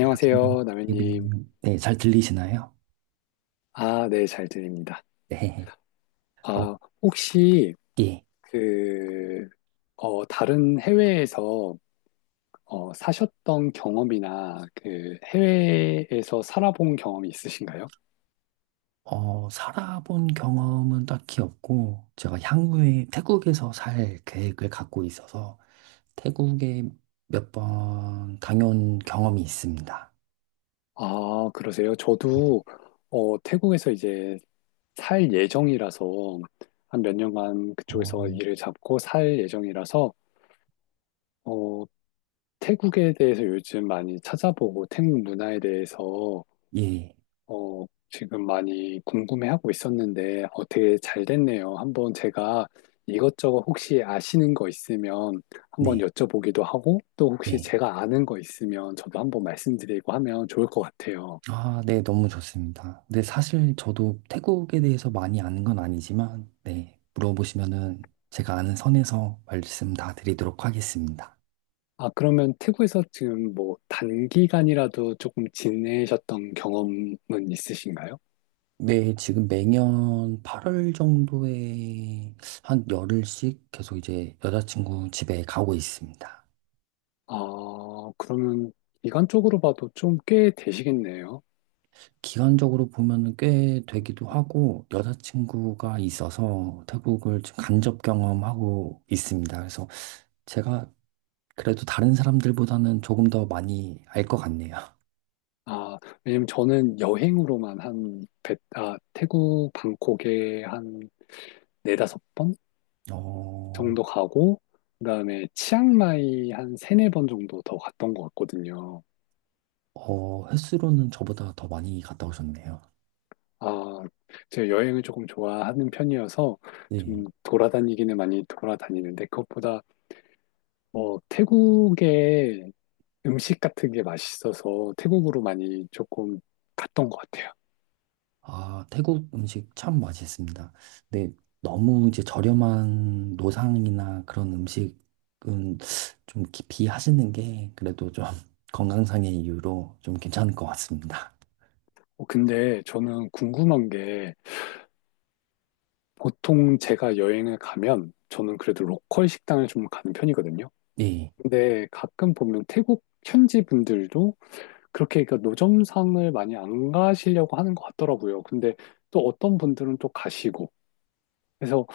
안녕하세요. 남현님. 데이비드님. 네, 잘 들리시나요? 아, 네, 잘 들립니다. 네. 어, 아, 혹시 예. 그, 다른 해외에서 사셨던 경험이나 그 해외에서 살아본 경험이 있으신가요? 살아본 경험은 딱히 없고, 제가 향후에 태국에서 살 계획을 갖고 있어서 태국에 몇 번 다녀온 경험이 있습니다. 아, 그러세요? 저도 태국에서 이제 살 예정이라서 한 몇 년간 그쪽에서 어, 일을 잡고 살 예정이라서 어, 태국에 대해서 요즘 많이 찾아보고 태국 문화에 대해서 예. 어, 지금 많이 궁금해하고 있었는데 되게 잘 됐네요. 한번 제가 이것저것 혹시 아시는 거 있으면 한번 네. 여쭤보기도 하고 또 혹시 네. 제가 아는 거 있으면 저도 한번 말씀드리고 하면 좋을 것 같아요. 아, 네. 너무 좋습니다. 근데 사실 저도 태국에 대해서 많이 아는 건 아니지만, 네, 물어보시면은 제가 아는 선에서 말씀 다 드리도록 하겠습니다. 아, 그러면 태국에서 지금 뭐 단기간이라도 조금 지내셨던 경험은 있으신가요? 네, 지금 매년 8월 정도에 한 열흘씩 계속 이제 여자친구 집에 가고 있습니다. 아, 그러면 기간적으로 봐도 좀 꽤 되시겠네요. 기간적으로 보면은 꽤 되기도 하고 여자친구가 있어서 태국을 지금 간접 경험하고 있습니다. 그래서 제가 그래도 다른 사람들보다는 조금 더 많이 알 것 같네요. 아, 왜냐면 저는 여행으로만 태국 방콕에 한 네다섯 번 어, 정도 가고, 그다음에 치앙마이 한 세네 번 정도 더 갔던 것 같거든요. 횟수로는 저보다 더 많이 갔다 오셨네요. 아, 제가 여행을 조금 좋아하는 편이어서 네. 좀 돌아다니기는 많이 돌아다니는데, 그것보다 뭐 태국의 음식 같은 게 맛있어서 태국으로 많이 조금 갔던 것 같아요. 아, 태국 음식 참 맛있습니다. 근데 너무 이제 저렴한 노상이나 그런 음식은 좀 비하시는 게 그래도 좀 건강상의 이유로 좀 괜찮을 것 같습니다. 근데 저는 궁금한 게, 보통 제가 여행을 가면 저는 그래도 로컬 식당을 좀 가는 편이거든요. 네, 근데 가끔 보면 태국 현지 분들도 그렇게 그러니까 노점상을 많이 안 가시려고 하는 것 같더라고요. 근데 또 어떤 분들은 또 가시고. 그래서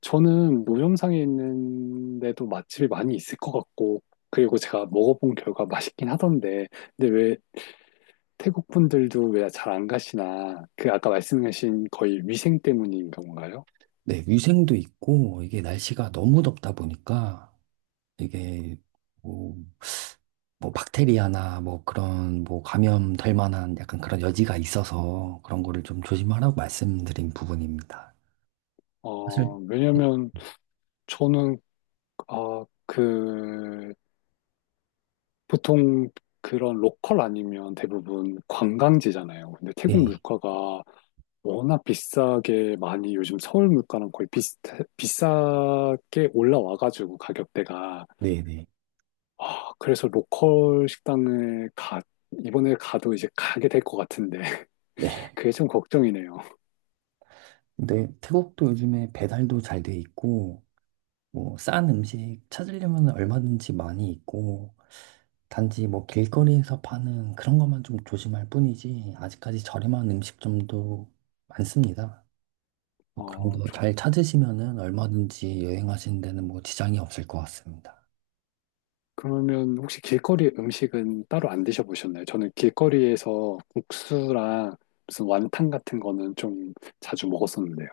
저는 노점상에 있는데도 맛집이 많이 있을 것 같고, 그리고 제가 먹어본 결과 맛있긴 하던데, 근데 왜 태국 분들도 왜 잘 안 가시나? 그 아까 말씀하신 거의 위생 때문인 건가요? 네, 위생도 있고 이게 날씨가 너무 덥다 보니까 이게 뭐, 뭐 박테리아나 뭐 그런 뭐 감염될 만한 약간 그런 여지가 있어서 그런 거를 좀 조심하라고 말씀드린 부분입니다. 왜냐면 저는 아, 그, 보통 그런 로컬 아니면 대부분 관광지잖아요. 근데 태국 네, 물가가 워낙 비싸게 많이 요즘 서울 물가랑 거의 비싸게 올라와가지고 가격대가. 네, 네, 아, 그래서 로컬 식당을 이번에 가도 이제 가게 될 것 같은데. 네. 그게 좀 걱정이네요. 근데 태국도 요즘에 배달도 잘 돼 있고, 뭐, 싼 음식 찾으려면 얼마든지 많이 있고, 단지 뭐 길거리에서 파는 그런 것만 좀 조심할 뿐이지, 아직까지 저렴한 음식점도 많습니다. 뭐 그런 어, 거 잘 찾으시면은 얼마든지 여행하시는 데는 뭐 지장이 없을 것 같습니다. 그러면 혹시 길거리 음식은 따로 안 드셔보셨나요? 저는 길거리에서 국수랑 무슨 완탕 같은 거는 좀 자주 먹었었는데요.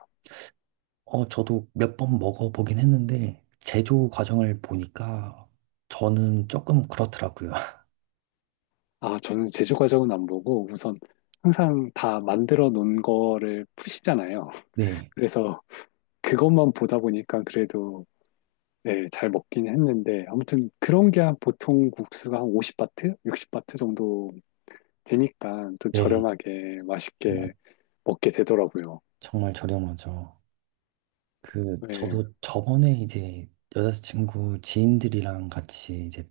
저도 몇 번 먹어보긴 했는데, 제조 과정을 보니까 저는 조금 그렇더라고요. 아, 저는 제조 과정은 안 보고 우선 항상 다 만들어 놓은 거를 푸시잖아요. 네, 그래서 그것만 보다 보니까 그래도 네, 잘 먹긴 했는데 아무튼 그런 게 한 보통 국수가 한 50바트, 60바트 정도 되니까 좀 네, 저렴하게 정말, 맛있게 먹게 되더라고요. 정말 저렴하죠. 그, 네, 저도 저번에 이제 여자친구 지인들이랑 같이 이제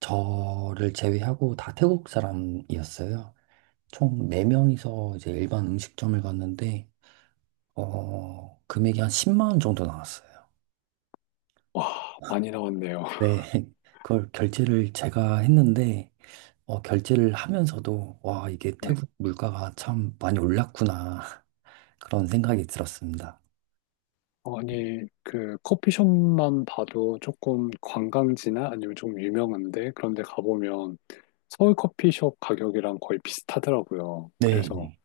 저를 제외하고 다 태국 사람이었어요. 총 4명이서 이제 일반 음식점을 갔는데, 금액이 한 10만 원 정도 나왔어요. 와, 많이 나왔네요. 네. 그걸 결제를 제가 했는데, 결제를 하면서도, 와, 이게 네. 태국 물가가 참 많이 올랐구나. 그런 생각이 들었습니다. 아니, 그 커피숍만 봐도 조금 관광지나 아니면 좀 유명한데 그런 데 가보면 서울 커피숍 가격이랑 거의 비슷하더라고요. 네, 그래서 네,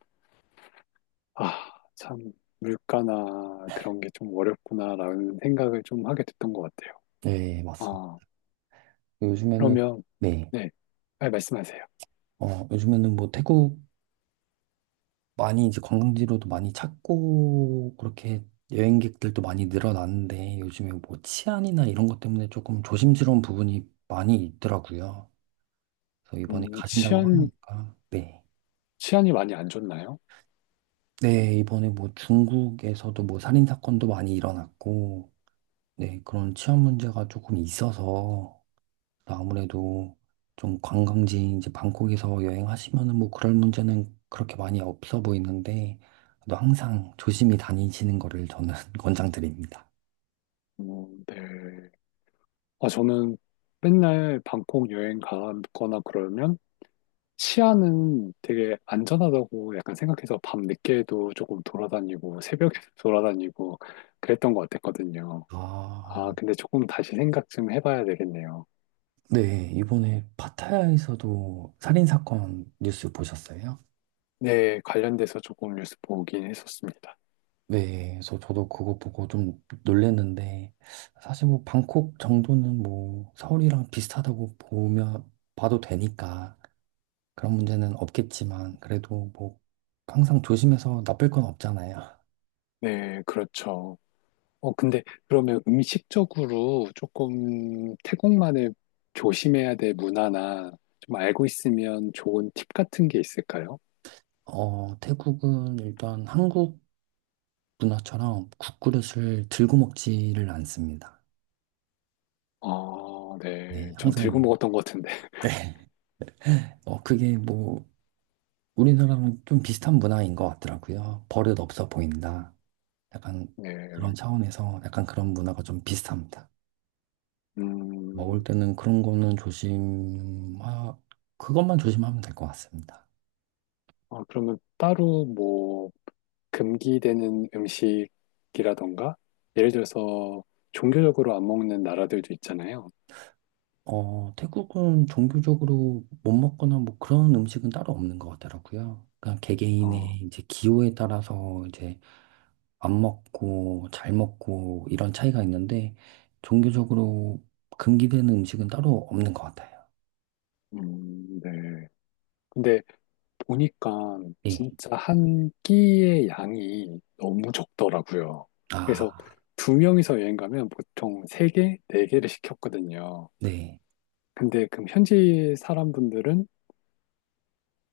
아, 참 물가나 그런 게 좀 어렵구나라는 생각을 좀 하게 됐던 것 같아요. 네, 맞습니다. 아, 요즘에는, 그러면 네, 네, 빨리 말씀하세요. 요즘에는 뭐 태국 많이 이제 관광지로도 많이 찾고 그렇게 여행객들도 많이 늘어났는데 요즘에 뭐 치안이나 이런 것 때문에 조금 조심스러운 부분이 많이 있더라고요. 그래서 이번에 음, 가신다고 치안, 하니까 네. 치안이 많이 안 좋나요? 네, 이번에 뭐 중국에서도 뭐 살인 사건도 많이 일어났고 네, 그런 치안 문제가 조금 있어서 아무래도 좀 관광지인 이제 방콕에서 여행하시면은 뭐 그럴 문제는 그렇게 많이 없어 보이는데 또 항상 조심히 다니시는 거를 저는 권장드립니다. 네. 아, 저는 맨날 방콕 여행 가거나 그러면 치안은 되게 안전하다고 약간 생각해서 밤 늦게도 조금 돌아다니고 새벽에 돌아다니고 그랬던 것 같았거든요. 아, 아, 근데 조금 다시 생각 좀 해봐야 되겠네요. 네. 이번에 파타야에서도 살인 사건 뉴스 보셨어요? 네, 관련돼서 조금 뉴스 보긴 했었습니다. 네. 그래서 저도 그거 보고 좀 놀랬는데 사실 뭐 방콕 정도는 뭐 서울이랑 비슷하다고 보면 봐도 되니까 그런 문제는 없겠지만 그래도 뭐 항상 조심해서 나쁠 건 없잖아요. 네, 그렇죠. 근데 그러면 음식적으로 조금 태국만의 조심해야 될 문화나 좀 알고 있으면 좋은 팁 같은 게 있을까요? 태국은 일단 한국 문화처럼 국그릇을 들고 먹지를 않습니다. 아, 네. 네, 전 들고 항상 먹었던 것 같은데. 네. 그게 뭐 우리나라랑 좀 비슷한 문화인 것 같더라고요. 버릇 없어 보인다. 약간 네. 그런 차원에서 약간 그런 문화가 좀 비슷합니다. 먹을 음. 때는 그런 거는 조심, 하 그것만 조심하면 될 것 같습니다. 어 그러면 따로 뭐 금기되는 음식이라던가 예를 들어서 종교적으로 안 먹는 나라들도 있잖아요. 태국은 종교적으로 못 먹거나 뭐 그런 음식은 따로 없는 것 같더라고요. 그냥 아, 개개인의 이제 기호에 따라서 이제 안 먹고 잘 먹고 이런 차이가 있는데 종교적으로 금기되는 음식은 따로 없는 것 같아요. 네. 근데 보니까 예. 진짜 한 끼의 양이 너무 적더라고요. 그래서 아, 두 명이서 여행 가면 보통 세 개, 네 개를 시켰거든요. 네. 근데 그럼 현지 사람분들은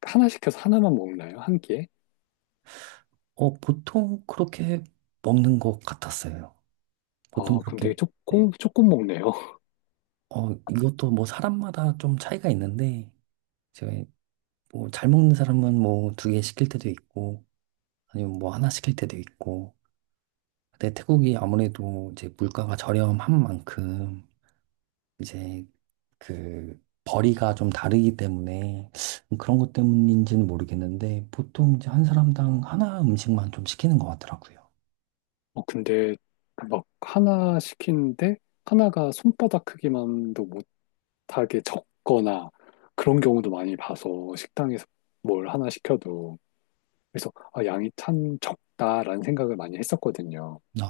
하나 시켜서 하나만 먹나요? 한 끼에? 보통 그렇게 먹는 것 같았어요. 보통 아, 그럼 그렇게, 되게 네. 조금, 조금 먹네요. 이것도 뭐 사람마다 좀 차이가 있는데, 제가 뭐 잘 먹는 사람은 뭐 두 개 시킬 때도 있고, 아니면 뭐 하나 시킬 때도 있고. 근데 태국이 아무래도 이제 물가가 저렴한 만큼 이제 그 벌이가 좀 다르기 때문에 그런 것 때문인지는 모르겠는데 보통 이제 한 사람당 하나 음식만 좀 시키는 것 같더라고요. 근데 막 하나 시키는데 하나가 손바닥 크기만도 못하게 적거나 그런 경우도 많이 봐서 식당에서 뭘 하나 시켜도 그래서 아, 양이 참 적다라는 생각을 많이 했었거든요. 아,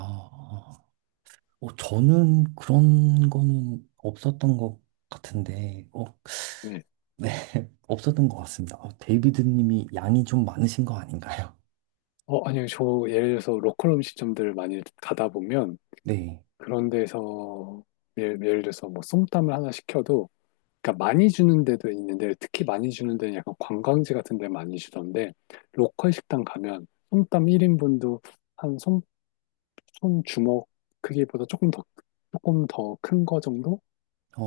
어, 저는 그런 거는 없었던 것 같은데, 네. 네, 없었던 것 같습니다. 어, 데이비드 님이 양이 좀 많으신 거 아닌가요? 아니요. 저 예를 들어서 로컬 음식점들 많이 가다 보면 네, 그런 데서 예를 들어서 뭐 솜땀을 하나 시켜도 그러니까 많이 주는 데도 있는데 특히 많이 주는 데는 약간 관광지 같은 데 많이 주던데 로컬 식당 가면 솜땀 1인분도 한 손, 손주먹 크기보다 조금 더 큰 거 정도?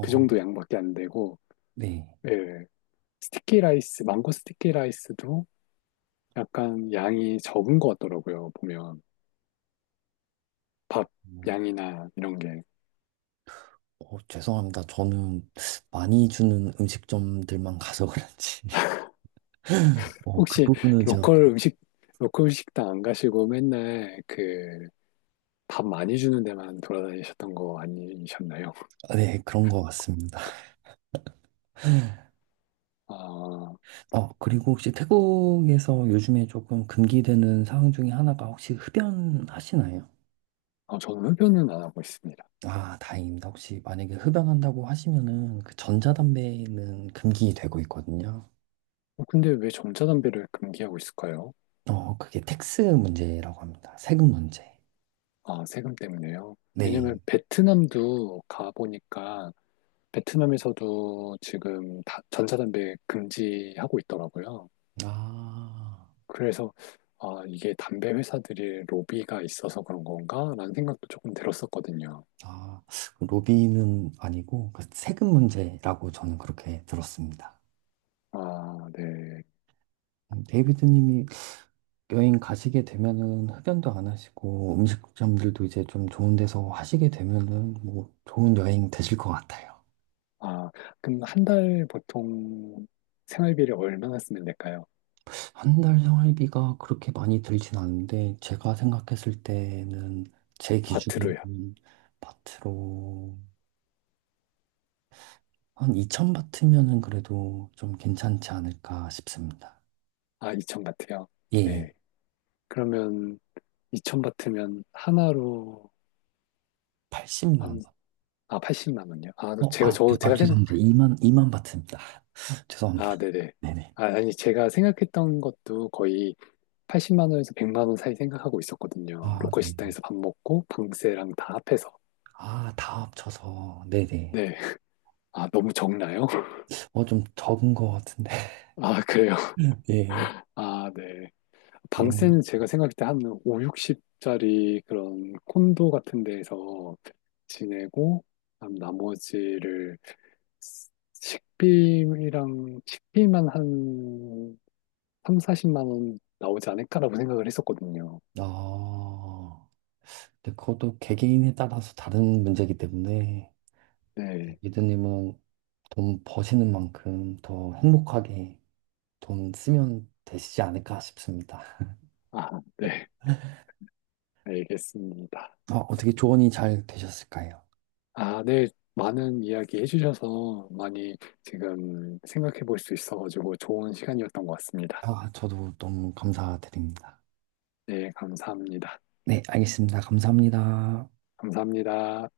그 정도 양밖에 안 되고 네. 예. 스티키 라이스, 망고 스티키 라이스도 약간 양이 적은 것 같더라고요. 보면 밥 양이나 이런 게 죄송합니다. 저는 많이 주는 음식점들만 가서 그런지. 그 혹시 부분은 로컬 음식 로컬 식당 안 가시고 맨날 그 밥 많이 주는 데만 돌아다니셨던 거 아니셨나요? 네, 그런 것 같습니다. 아, 그리고 혹시 태국에서 요즘에 조금 금기되는 상황 중에 하나가 혹시 흡연하시나요? 아, 저는 흡연은 안 하고 있습니다. 아, 다행입니다. 혹시 만약에 흡연한다고 하시면은 그 전자담배는 금기되고 있거든요. 어, 근데 왜 전자담배를 금기하고 있을까요? 그게 텍스 문제라고 합니다. 세금 문제. 아, 세금 때문에요. 네. 왜냐면 베트남도 가보니까 베트남에서도 지금 다- 전자담배 금지하고 있더라고요. 아. 그래서 아, 이게 담배 회사들이 로비가 있어서 그런 건가? 라는 생각도 조금 들었었거든요. 아, 그 로비는 아니고 그 세금 문제라고 저는 그렇게 들었습니다. 아, 네. 데이비드님이 여행 가시게 되면은 흡연도 안 하시고 음식점들도 이제 좀 좋은 데서 하시게 되면은 뭐 좋은 여행 되실 것 같아요. 아, 그럼 한 달 보통 생활비를 얼마나 쓰면 될까요? 한 달 생활비가 그렇게 많이 들진 않은데 제가 생각했을 때는 제 바트로요. 기준으로는 바트로 한 2천 바트면은 그래도 좀 괜찮지 않을까 싶습니다. 아, 2000 바트요. 예, 네. 그러면 2000 바트면 하나로 80만 한, 원. 80만 원요. 아, 또 제가 생각 죄송합니다. 2만 바트입니다. 죄송합니다. 아, 네네. 네네. 아, 아니 제가 생각했던 것도 거의 80만 원에서 100만 원 사이 생각하고 있었거든요. 아, 로컬 네네. 식당에서 밥 먹고 방세랑 다 합해서. 아, 다 합쳐서. 네네. 네. 아, 너무 적나요? 좀 적은 것 같은데. 아, 그래요. 예. 아, 네. 미안. 방세는 제가 생각할 때 한 5, 60짜리 그런 콘도 같은 데에서 지내고, 그다음 나머지를 식비랑 식비만 한 3, 40만 원 나오지 않을까라고 생각을 했었거든요. 아, 근데 그것도 개개인에 따라서 다른 문제이기 때문에, 네. 미드님은 돈 버시는 만큼 더 행복하게 돈 쓰면 되시지 않을까 싶습니다. 아, 네. 알겠습니다. 아, 어떻게 조언이 잘 되셨을까요? 아, 네. 많은 이야기 해주셔서 많이 지금 생각해 볼 수 있어가지고 좋은 시간이었던 것 같습니다. 아, 저도 너무 감사드립니다. 네, 감사합니다. 네, 알겠습니다. 감사합니다. 감사합니다.